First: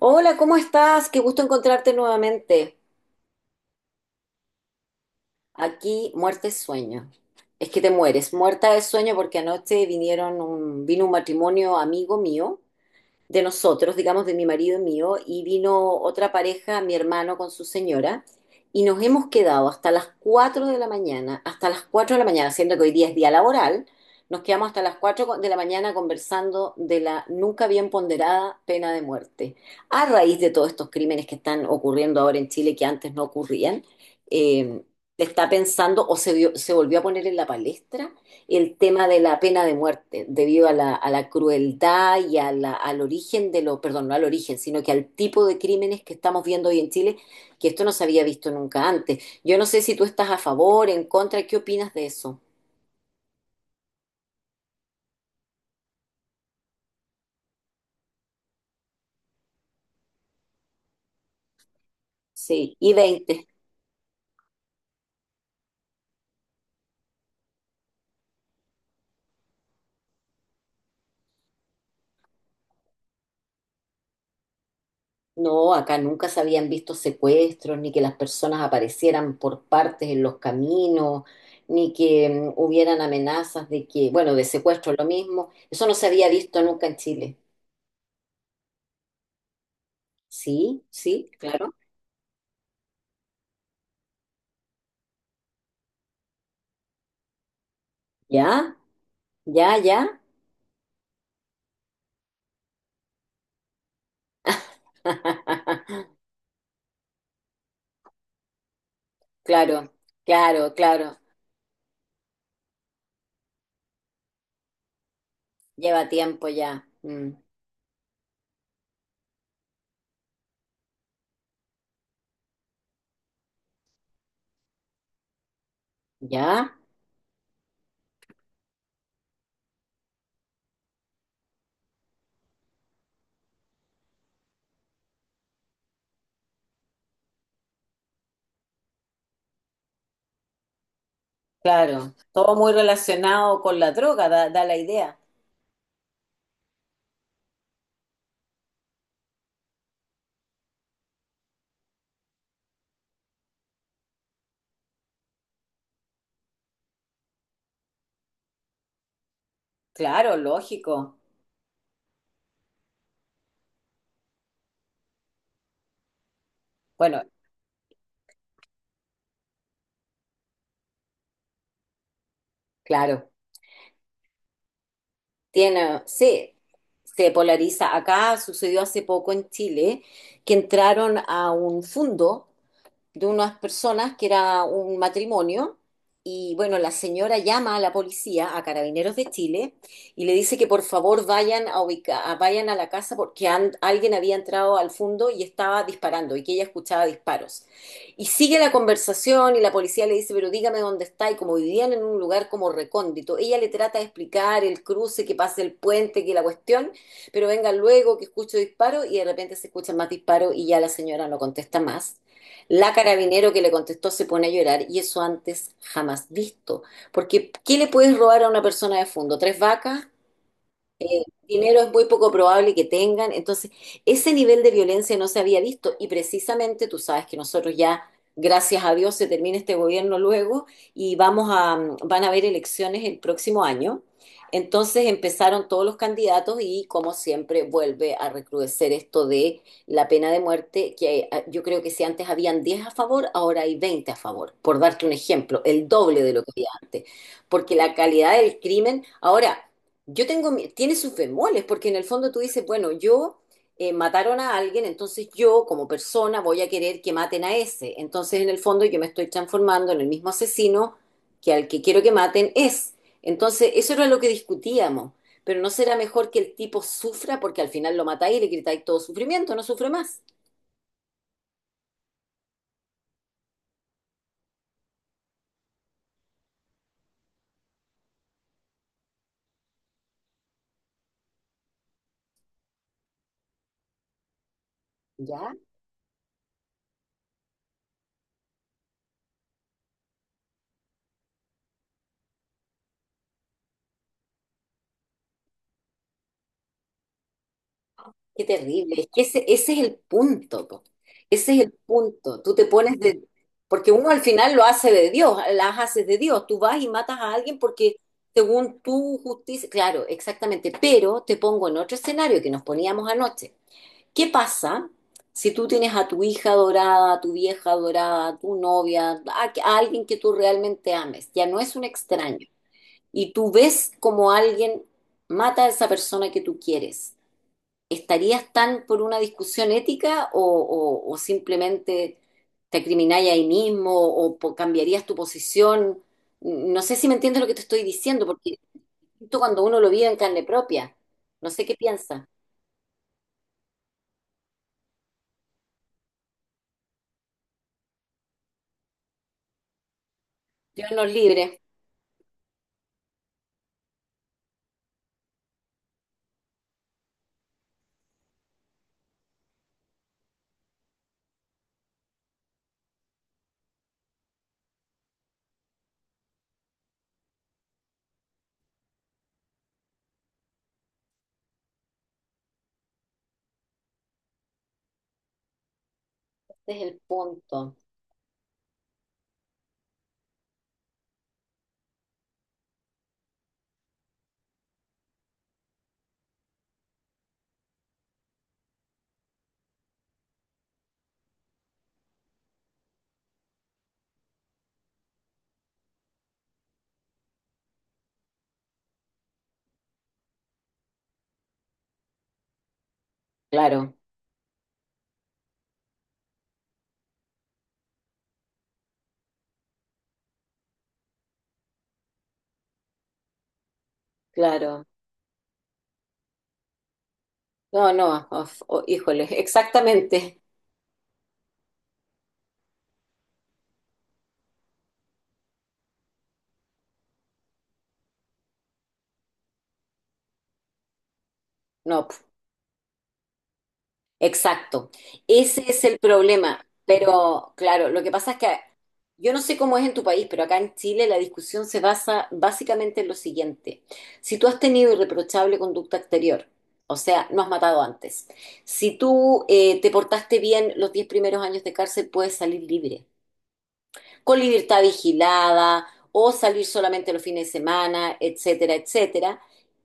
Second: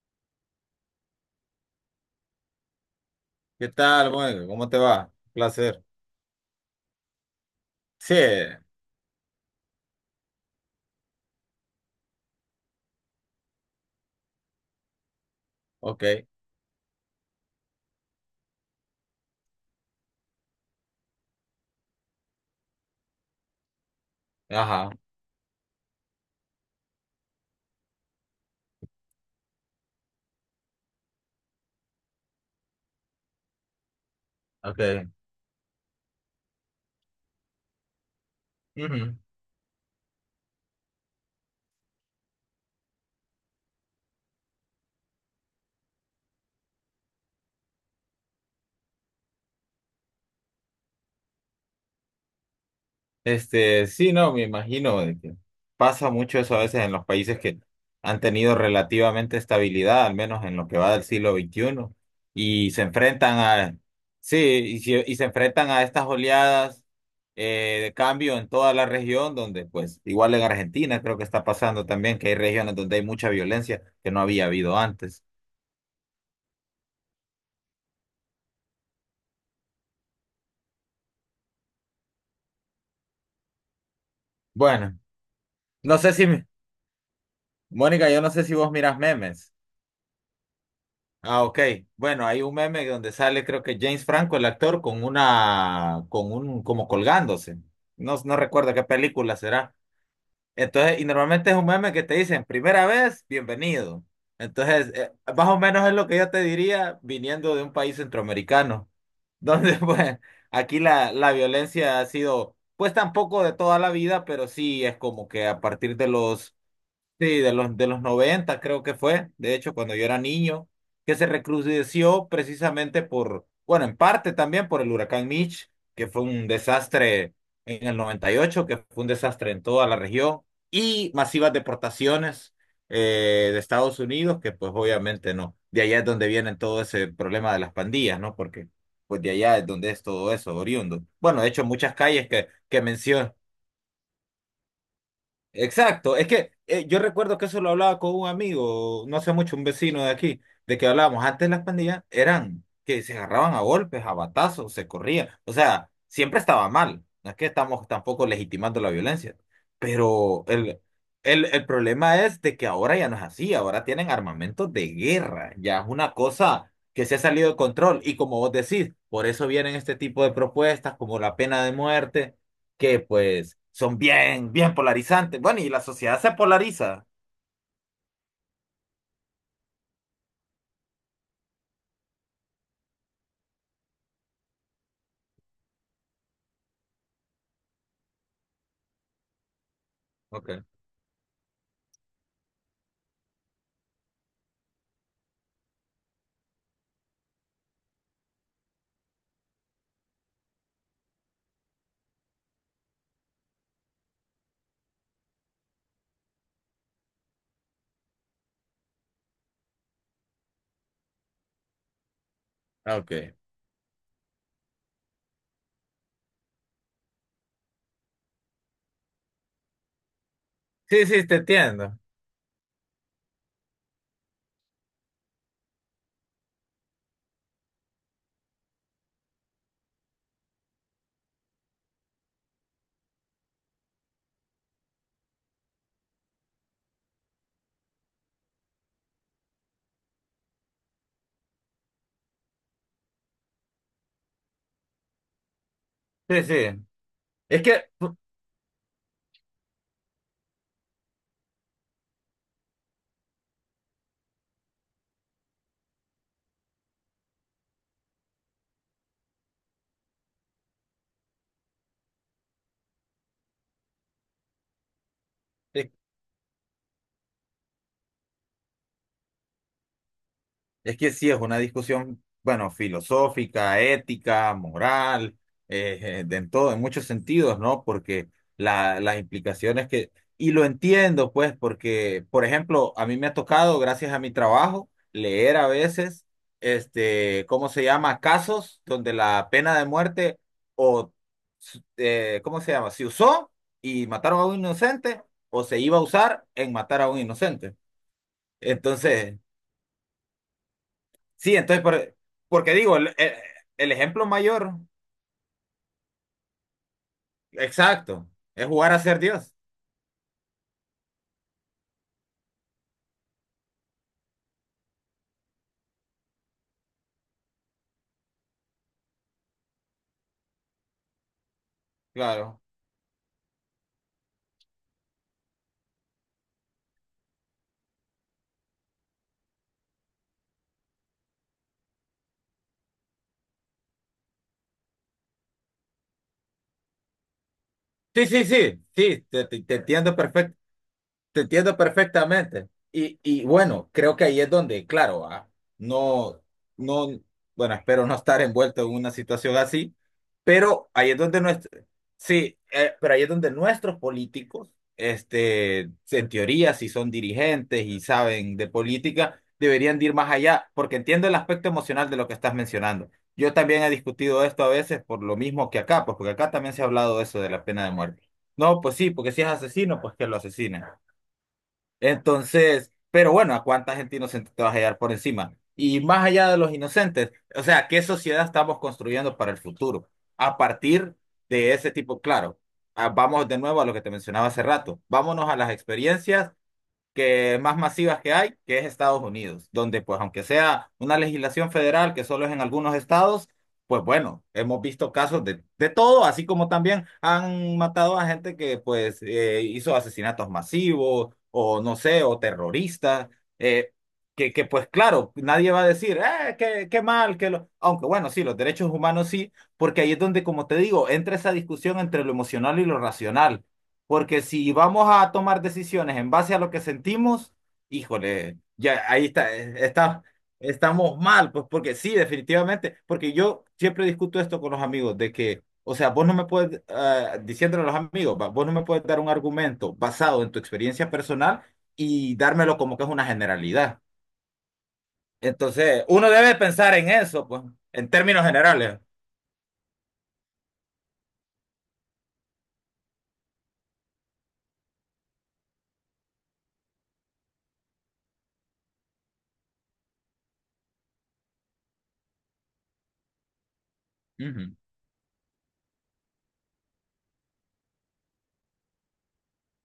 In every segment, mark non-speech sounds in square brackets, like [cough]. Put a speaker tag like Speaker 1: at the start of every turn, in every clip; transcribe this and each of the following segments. Speaker 1: Hola, ¿cómo estás? Qué gusto encontrarte nuevamente.
Speaker 2: ¿Qué tal, Mónica? ¿Cómo te va? Un placer.
Speaker 1: Aquí, muerte es sueño. Es que te
Speaker 2: Sí,
Speaker 1: mueres, muerta de sueño porque anoche vino un matrimonio amigo mío de nosotros, digamos, de mi marido y mío, y vino
Speaker 2: ok.
Speaker 1: otra pareja, mi hermano con su señora, y nos hemos quedado hasta las 4 de la mañana, hasta las 4 de la mañana, siendo que hoy día es día laboral, nos quedamos hasta
Speaker 2: Ajá,
Speaker 1: las 4 de la mañana conversando de la nunca bien ponderada pena de muerte, a raíz de todos estos crímenes que están ocurriendo ahora en Chile que antes no ocurrían. eh,
Speaker 2: ok.
Speaker 1: Está pensando o se volvió a poner en la palestra el tema
Speaker 2: Ujú.
Speaker 1: de la pena de muerte debido a la crueldad y a la, al origen de lo, perdón, no al origen, sino que al tipo de crímenes que estamos viendo hoy en Chile, que esto no se había visto nunca antes. Yo no sé si tú estás a favor, en contra, ¿qué opinas de eso?
Speaker 2: Sí, no, me imagino de que pasa mucho eso a veces en los países que han tenido relativamente estabilidad, al menos en lo que va del siglo XXI, y
Speaker 1: Sí,
Speaker 2: se
Speaker 1: y
Speaker 2: enfrentan
Speaker 1: 20.
Speaker 2: a, sí, se enfrentan a estas oleadas de cambio en toda la región, donde pues igual en Argentina creo que está pasando también que hay regiones donde hay mucha violencia que no había habido antes.
Speaker 1: No, acá nunca se habían visto secuestros, ni que las personas aparecieran por partes en los caminos, ni que hubieran amenazas de que, bueno, de secuestro
Speaker 2: Bueno.
Speaker 1: lo mismo. Eso no
Speaker 2: No
Speaker 1: se
Speaker 2: sé si,
Speaker 1: había visto nunca en Chile.
Speaker 2: Mónica, yo no sé si vos miras memes.
Speaker 1: Sí, sí,
Speaker 2: Ah, ok.
Speaker 1: claro.
Speaker 2: Bueno, hay un meme donde sale, creo que James Franco, el actor, con una, con un, como colgándose. No, no recuerdo
Speaker 1: ¿Ya?
Speaker 2: qué película será.
Speaker 1: Ya, ya.
Speaker 2: Entonces, y normalmente es un meme que te dicen, primera vez, bienvenido. Entonces, más o menos es lo
Speaker 1: [laughs]
Speaker 2: que yo te diría viniendo de un país centroamericano, donde [laughs]
Speaker 1: Claro,
Speaker 2: pues
Speaker 1: claro,
Speaker 2: aquí la,
Speaker 1: claro.
Speaker 2: la violencia ha sido, pues tampoco de toda la vida, pero sí es como que a partir de
Speaker 1: Lleva tiempo
Speaker 2: los,
Speaker 1: ya. Mm.
Speaker 2: sí, de los 90 creo que fue, de hecho, cuando yo era niño, que se recrudeció precisamente por, bueno, en parte también por el huracán Mitch, que fue un
Speaker 1: Ya,
Speaker 2: desastre en el 98, que fue un desastre en toda la región, y masivas deportaciones de Estados Unidos, que pues obviamente no, de allá es donde viene todo ese problema de las pandillas, ¿no? Porque pues de allá es donde es todo eso, oriundo. Bueno, de hecho, muchas
Speaker 1: claro.
Speaker 2: calles que,
Speaker 1: Todo muy
Speaker 2: mencio-
Speaker 1: relacionado con la droga, da la idea.
Speaker 2: Exacto, es que yo recuerdo que eso lo hablaba con un amigo, no hace mucho, un vecino de aquí, de que hablábamos, antes las pandillas eran que se agarraban a golpes, a batazos, se corrían, o sea, siempre estaba mal, no es que estamos tampoco legitimando la violencia,
Speaker 1: Claro,
Speaker 2: pero el,
Speaker 1: lógico.
Speaker 2: el problema es de que ahora ya no es así, ahora tienen armamento de guerra, ya es una cosa que se ha
Speaker 1: Bueno,
Speaker 2: salido de control y como vos decís, por eso vienen este tipo de propuestas como la pena de muerte que
Speaker 1: claro.
Speaker 2: pues son bien, bien polarizantes. Bueno, y la
Speaker 1: Tiene,
Speaker 2: sociedad se
Speaker 1: sí,
Speaker 2: polariza.
Speaker 1: se polariza. Acá sucedió hace poco en Chile que entraron a un fondo de unas personas que era un matrimonio. Y bueno, la señora llama a la policía, a Carabineros de Chile, y le dice
Speaker 2: Okay.
Speaker 1: que por favor vayan a la casa porque alguien había entrado al fondo y estaba disparando y que ella escuchaba disparos. Y sigue la conversación y la policía le dice, pero dígame dónde está. Y como vivían en un lugar como recóndito, ella le trata de explicar el cruce, que pase el puente, que la cuestión, pero venga luego que escucho disparos y de repente se escuchan más disparos y ya la señora no contesta más. La
Speaker 2: Ah, okay.
Speaker 1: carabinero que le contestó se pone a llorar y eso antes jamás visto. Porque, ¿qué le puedes robar a una persona de fondo? ¿Tres vacas?
Speaker 2: Sí, sí, te
Speaker 1: Dinero es
Speaker 2: entiendo.
Speaker 1: muy poco probable que tengan. Entonces, ese nivel de violencia no se había visto y precisamente tú sabes que nosotros ya, gracias a Dios, se termina este gobierno luego y van a haber elecciones el próximo año. Entonces empezaron todos los candidatos y como siempre vuelve a recrudecer esto de la pena de muerte, que yo creo que si antes habían 10 a favor, ahora hay 20 a favor, por darte un ejemplo, el doble de lo
Speaker 2: Sí,
Speaker 1: que había
Speaker 2: sí.
Speaker 1: antes,
Speaker 2: Es
Speaker 1: porque
Speaker 2: que,
Speaker 1: la calidad del crimen, ahora tiene sus bemoles, porque en el fondo tú dices, bueno, yo mataron a alguien, entonces yo como persona voy a querer que maten a ese. Entonces en el fondo yo me estoy transformando en el mismo asesino que al que quiero que maten es. Entonces eso era lo que discutíamos, pero ¿no
Speaker 2: es
Speaker 1: será mejor que el tipo sufra porque al final lo matáis y le gritáis todo sufrimiento, no sufre más?
Speaker 2: Es que sí, es una discusión, bueno, filosófica, ética, moral, de en todo, en muchos sentidos, ¿no? Porque las implicaciones que, y lo entiendo, pues, porque, por ejemplo, a mí me ha tocado, gracias a mi trabajo,
Speaker 1: ¿Ya?
Speaker 2: leer a veces, este, ¿cómo se llama? Casos donde la pena de muerte o, ¿cómo se llama? Se usó y mataron a un inocente o se iba a usar en matar a un inocente.
Speaker 1: Qué terrible, es que
Speaker 2: Entonces...
Speaker 1: ese es el punto, po. Ese
Speaker 2: Sí,
Speaker 1: es el
Speaker 2: entonces,
Speaker 1: punto. Tú te
Speaker 2: porque digo,
Speaker 1: pones
Speaker 2: el,
Speaker 1: de...
Speaker 2: el-
Speaker 1: Porque
Speaker 2: el
Speaker 1: uno al
Speaker 2: ejemplo
Speaker 1: final lo
Speaker 2: mayor,
Speaker 1: hace de Dios, las haces de Dios. Tú vas y matas a alguien porque
Speaker 2: exacto, es
Speaker 1: según
Speaker 2: jugar a
Speaker 1: tu
Speaker 2: ser Dios.
Speaker 1: justicia... Claro, exactamente. Pero te pongo en otro escenario que nos poníamos anoche. ¿Qué pasa si tú tienes a tu hija adorada, a tu vieja adorada, a tu novia, a alguien que tú realmente ames? Ya no es un extraño.
Speaker 2: Claro.
Speaker 1: Y tú ves como alguien mata a esa persona que tú quieres, ¿estarías tan por una discusión ética o simplemente te acrimináis ahí mismo o cambiarías tu posición? No sé si me entiendes lo que te estoy diciendo,
Speaker 2: Sí, sí,
Speaker 1: porque es
Speaker 2: sí, sí,
Speaker 1: distinto cuando
Speaker 2: te
Speaker 1: uno lo vive
Speaker 2: entiendo.
Speaker 1: en carne propia,
Speaker 2: Te
Speaker 1: no sé qué
Speaker 2: entiendo
Speaker 1: piensa.
Speaker 2: perfectamente. Y bueno, creo que ahí es donde, claro, ah, no, no, bueno, espero no estar envuelto en una situación así,
Speaker 1: Dios
Speaker 2: pero
Speaker 1: nos
Speaker 2: ahí es donde
Speaker 1: libre,
Speaker 2: nuestro, sí, pero ahí es donde nuestros políticos, en teoría, si son dirigentes y saben de política, deberían de ir más allá, porque entiendo el aspecto emocional de lo que estás mencionando. Yo también he discutido esto a veces por lo mismo que acá, pues porque acá también se ha hablado de eso de la pena de muerte. No, pues sí, porque si es asesino, pues que lo asesinen. Entonces, pero bueno, ¿a cuánta gente inocente te vas a hallar por encima? Y más allá de
Speaker 1: ese
Speaker 2: los
Speaker 1: es el
Speaker 2: inocentes, o
Speaker 1: punto.
Speaker 2: sea, ¿qué sociedad estamos construyendo para el futuro? A partir de ese tipo, claro, ah, vamos de nuevo a lo que te mencionaba hace rato, vámonos a las experiencias que más masivas que hay, que es Estados Unidos, donde pues aunque sea una legislación federal que solo es en algunos estados, pues bueno, hemos visto casos de todo, así como también han matado a gente que pues hizo asesinatos masivos o no sé, o terroristas, eh,
Speaker 1: Claro,
Speaker 2: que, pues claro, nadie va a decir, qué, mal, que lo... aunque bueno, sí, los derechos humanos sí, porque ahí es donde, como te digo, entra esa discusión entre lo emocional y lo racional porque si
Speaker 1: claro.
Speaker 2: vamos a tomar decisiones en base a lo que sentimos,
Speaker 1: No, no,
Speaker 2: híjole,
Speaker 1: oh,
Speaker 2: ya
Speaker 1: híjole,
Speaker 2: ahí
Speaker 1: [laughs]
Speaker 2: está, está,
Speaker 1: exactamente.
Speaker 2: estamos mal, pues porque sí, definitivamente, porque yo siempre discuto esto con los amigos, de que, o sea, vos no me puedes, ah, diciéndole a los amigos, va, vos no me puedes dar un argumento basado en tu experiencia personal
Speaker 1: No,
Speaker 2: y dármelo como que es una generalidad.
Speaker 1: exacto. Ese es el
Speaker 2: Entonces, uno debe
Speaker 1: problema.
Speaker 2: pensar en eso,
Speaker 1: Pero
Speaker 2: pues,
Speaker 1: claro, lo
Speaker 2: en
Speaker 1: que pasa es
Speaker 2: términos
Speaker 1: que
Speaker 2: generales.
Speaker 1: yo no sé cómo es en tu país, pero acá en Chile la discusión se basa básicamente en lo siguiente. Si tú has tenido irreprochable conducta exterior, o sea, no has matado antes, si tú te portaste bien los 10 primeros años de cárcel, puedes salir libre con
Speaker 2: Ujú.
Speaker 1: libertad vigilada o salir solamente los fines de semana, etcétera, etcétera.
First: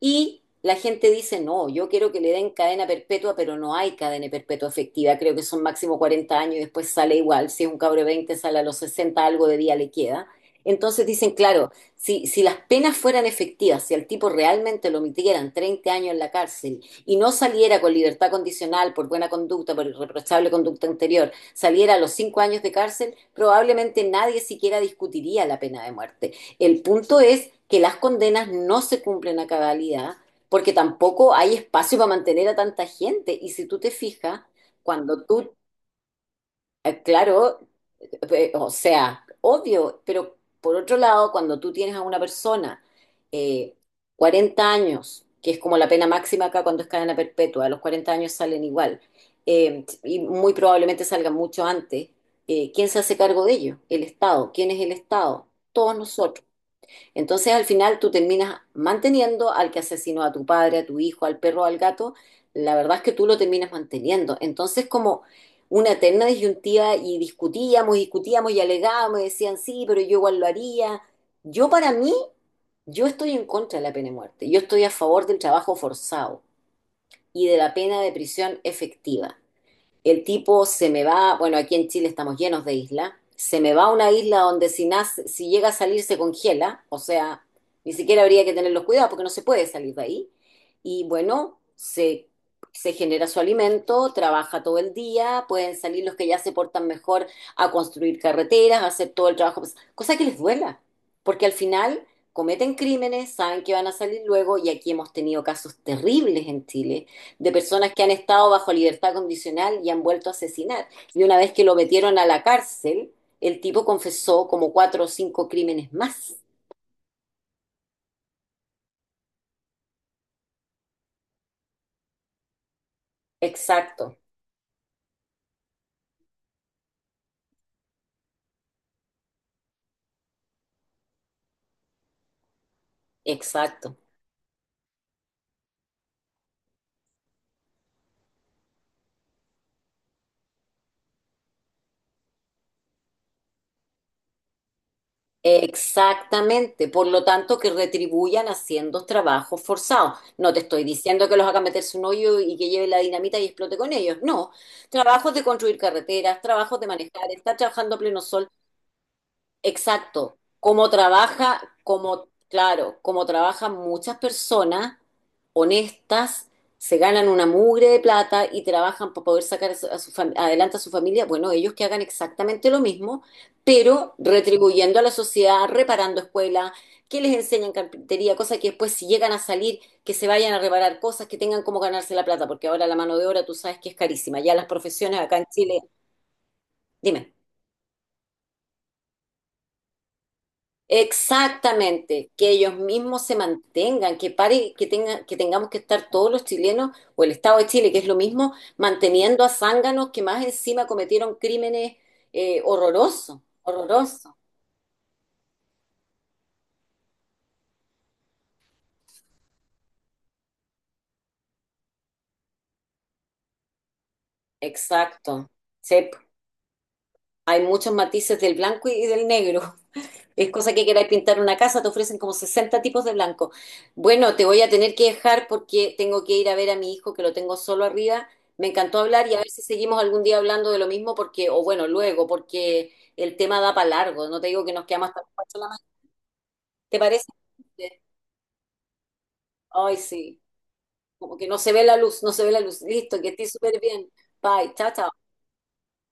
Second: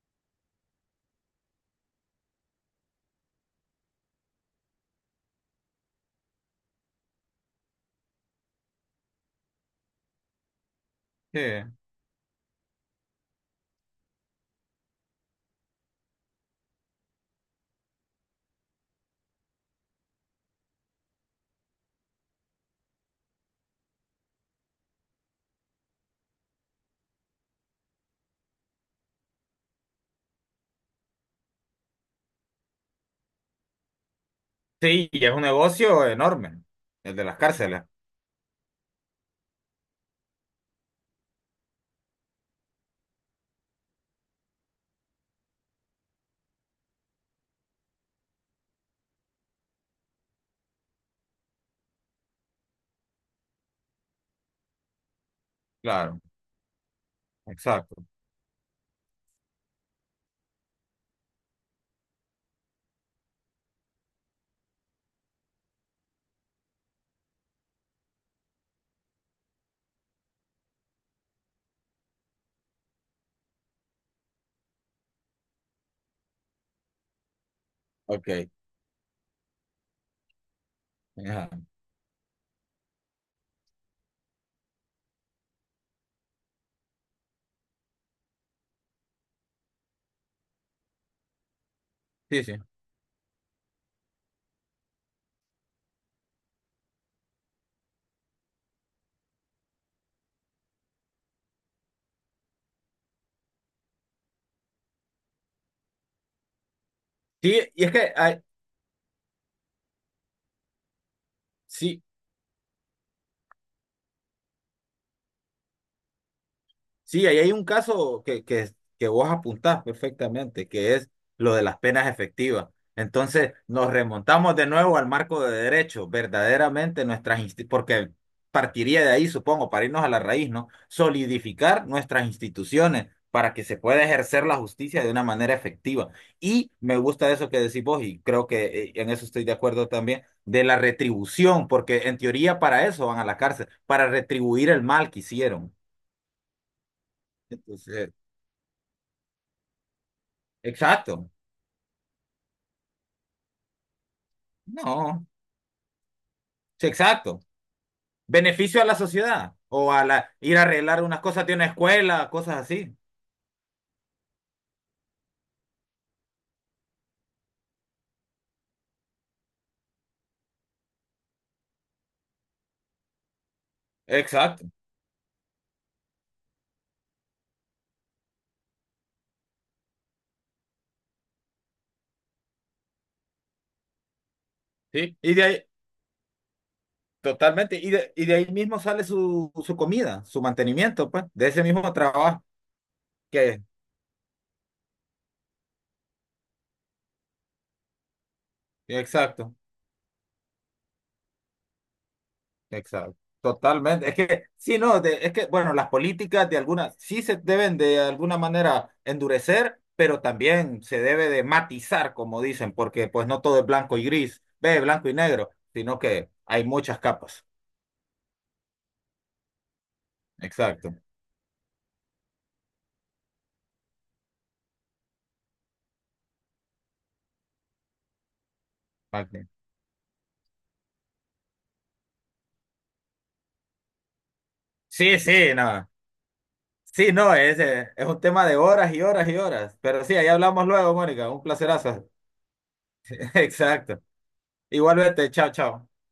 Speaker 1: Y la gente dice, no, yo quiero que le den cadena perpetua, pero no hay cadena perpetua efectiva, creo que son máximo 40 años y después sale igual, si es un cabro de 20 sale a los 60 algo de día le queda. Entonces dicen,
Speaker 2: Sí,
Speaker 1: claro, si las penas fueran efectivas, si al tipo realmente lo metieran 30 años en la cárcel y no saliera con libertad condicional por buena conducta, por irreprochable conducta anterior, saliera a los 5 años de cárcel, probablemente nadie siquiera discutiría la pena de muerte. El punto es que las condenas no se cumplen a cabalidad porque tampoco hay espacio para mantener a tanta gente. Y si tú te fijas,
Speaker 2: sí,
Speaker 1: cuando
Speaker 2: y es un
Speaker 1: tú,
Speaker 2: negocio enorme, el de las
Speaker 1: claro,
Speaker 2: cárceles,
Speaker 1: o sea, obvio, pero por otro lado, cuando tú tienes a una persona eh, 40 años, que es como la pena máxima acá cuando es cadena perpetua, a los 40 años salen igual, y muy probablemente salgan mucho antes, ¿quién se hace cargo de ello? El Estado. ¿Quién es el Estado? Todos
Speaker 2: claro,
Speaker 1: nosotros. Entonces al
Speaker 2: exacto.
Speaker 1: final tú terminas manteniendo al que asesinó a tu padre, a tu hijo, al perro, al gato. La verdad es que tú lo terminas manteniendo. Entonces como una eterna disyuntiva y discutíamos, discutíamos y alegábamos y decían, sí, pero yo igual lo haría. Yo para mí, yo estoy en contra de la pena de muerte. Yo estoy a favor del trabajo forzado y de la pena de
Speaker 2: Ok.
Speaker 1: prisión efectiva. El tipo se me va,
Speaker 2: Ajá.
Speaker 1: bueno, aquí en Chile estamos llenos de islas, se me va a una isla donde si llega a salir se congela, o sea, ni siquiera habría que tener los cuidados porque no se puede salir de ahí. Y bueno, se,
Speaker 2: Sí, sí.
Speaker 1: se genera su alimento, trabaja todo el día, pueden salir los que ya se portan mejor a construir carreteras, a hacer todo el trabajo, pues, cosa que les duela, porque al final cometen crímenes, saben que van a salir luego y aquí hemos tenido casos terribles en Chile de
Speaker 2: Sí, y es
Speaker 1: personas que han
Speaker 2: que, ah,
Speaker 1: estado bajo libertad condicional y han vuelto a asesinar. Y una vez que lo
Speaker 2: sí.
Speaker 1: metieron a la cárcel, el tipo confesó como cuatro o cinco crímenes más.
Speaker 2: Sí, ahí hay un caso que, que vos apuntás perfectamente, que es lo de las penas efectivas. Entonces, nos
Speaker 1: Exacto,
Speaker 2: remontamos de nuevo al marco de derecho, verdaderamente nuestras insti- porque partiría de ahí, supongo, para irnos a la raíz, ¿no? Solidificar nuestras instituciones para que se
Speaker 1: exacto.
Speaker 2: pueda ejercer la justicia de una manera efectiva. Y me gusta eso que decís vos, y creo que en eso estoy de acuerdo también, de la retribución, porque en teoría para eso van a la cárcel, para retribuir el mal que hicieron.
Speaker 1: Exactamente. Por lo tanto, que
Speaker 2: Entonces,
Speaker 1: retribuyan haciendo trabajos forzados. No te estoy diciendo
Speaker 2: exacto.
Speaker 1: que los hagan meterse un hoyo y que lleve la dinamita y explote con ellos. No.
Speaker 2: No,
Speaker 1: Trabajos de construir carreteras, trabajos de
Speaker 2: sí,
Speaker 1: manejar,
Speaker 2: exacto.
Speaker 1: estar trabajando a pleno sol.
Speaker 2: Beneficio a la sociedad o a la
Speaker 1: Exacto,
Speaker 2: ir a
Speaker 1: cómo
Speaker 2: arreglar unas cosas de
Speaker 1: trabaja,
Speaker 2: una
Speaker 1: como
Speaker 2: escuela, cosas así.
Speaker 1: claro, cómo trabajan muchas personas honestas, se ganan una mugre de plata y trabajan para poder sacar adelante a su familia. Bueno, ellos que hagan exactamente lo mismo, pero
Speaker 2: Exacto.
Speaker 1: retribuyendo a la sociedad, reparando escuelas, que les enseñen carpintería, cosas que después si llegan a salir, que se vayan a reparar cosas, que tengan cómo ganarse la plata, porque ahora la mano de obra tú sabes que es carísima. Ya las
Speaker 2: Sí.
Speaker 1: profesiones
Speaker 2: Y
Speaker 1: acá
Speaker 2: de
Speaker 1: en
Speaker 2: ahí,
Speaker 1: Chile, dime.
Speaker 2: totalmente. Y de ahí mismo sale su, su comida, su mantenimiento, pues, de ese mismo
Speaker 1: Exactamente,
Speaker 2: trabajo
Speaker 1: que ellos mismos se
Speaker 2: que,
Speaker 1: mantengan, que pare, que tenga, que tengamos que estar todos los chilenos o el Estado de Chile, que es lo mismo, manteniendo a
Speaker 2: exacto.
Speaker 1: zánganos que más encima cometieron crímenes
Speaker 2: Exacto.
Speaker 1: horrorosos,
Speaker 2: Totalmente. Es
Speaker 1: horrorosos.
Speaker 2: que, sí, no, de- es que, bueno, las políticas de algunas, sí se deben de alguna manera endurecer, pero también se debe de matizar, como dicen, porque pues no todo es blanco y gris, ve, blanco y
Speaker 1: Exacto.
Speaker 2: negro, sino
Speaker 1: Sí,
Speaker 2: que hay muchas capas.
Speaker 1: hay muchos matices del blanco y del negro. Es cosa que
Speaker 2: Exacto.
Speaker 1: queráis pintar una casa, te ofrecen como 60 tipos de blanco. Bueno, te voy a tener que dejar porque tengo que ir a ver a mi hijo que lo tengo solo arriba. Me encantó hablar y a
Speaker 2: Magni.
Speaker 1: ver si seguimos algún día hablando de lo mismo porque, o bueno, luego, porque el tema da para largo. No te digo que nos quedamos
Speaker 2: Sí,
Speaker 1: hasta las
Speaker 2: sí,
Speaker 1: 4 de la mañana.
Speaker 2: no.
Speaker 1: ¿Te
Speaker 2: Sí,
Speaker 1: parece?
Speaker 2: no, es un tema de horas y horas y horas.
Speaker 1: Ay,
Speaker 2: Pero sí, ahí
Speaker 1: sí.
Speaker 2: hablamos luego, Mónica.
Speaker 1: Como
Speaker 2: Un
Speaker 1: que no se ve la
Speaker 2: placerazo.
Speaker 1: luz, no se ve la luz. Listo, que
Speaker 2: [laughs]
Speaker 1: estés súper
Speaker 2: Exacto.
Speaker 1: bien. Bye, chao, chao.
Speaker 2: Igualmente, chao, chao.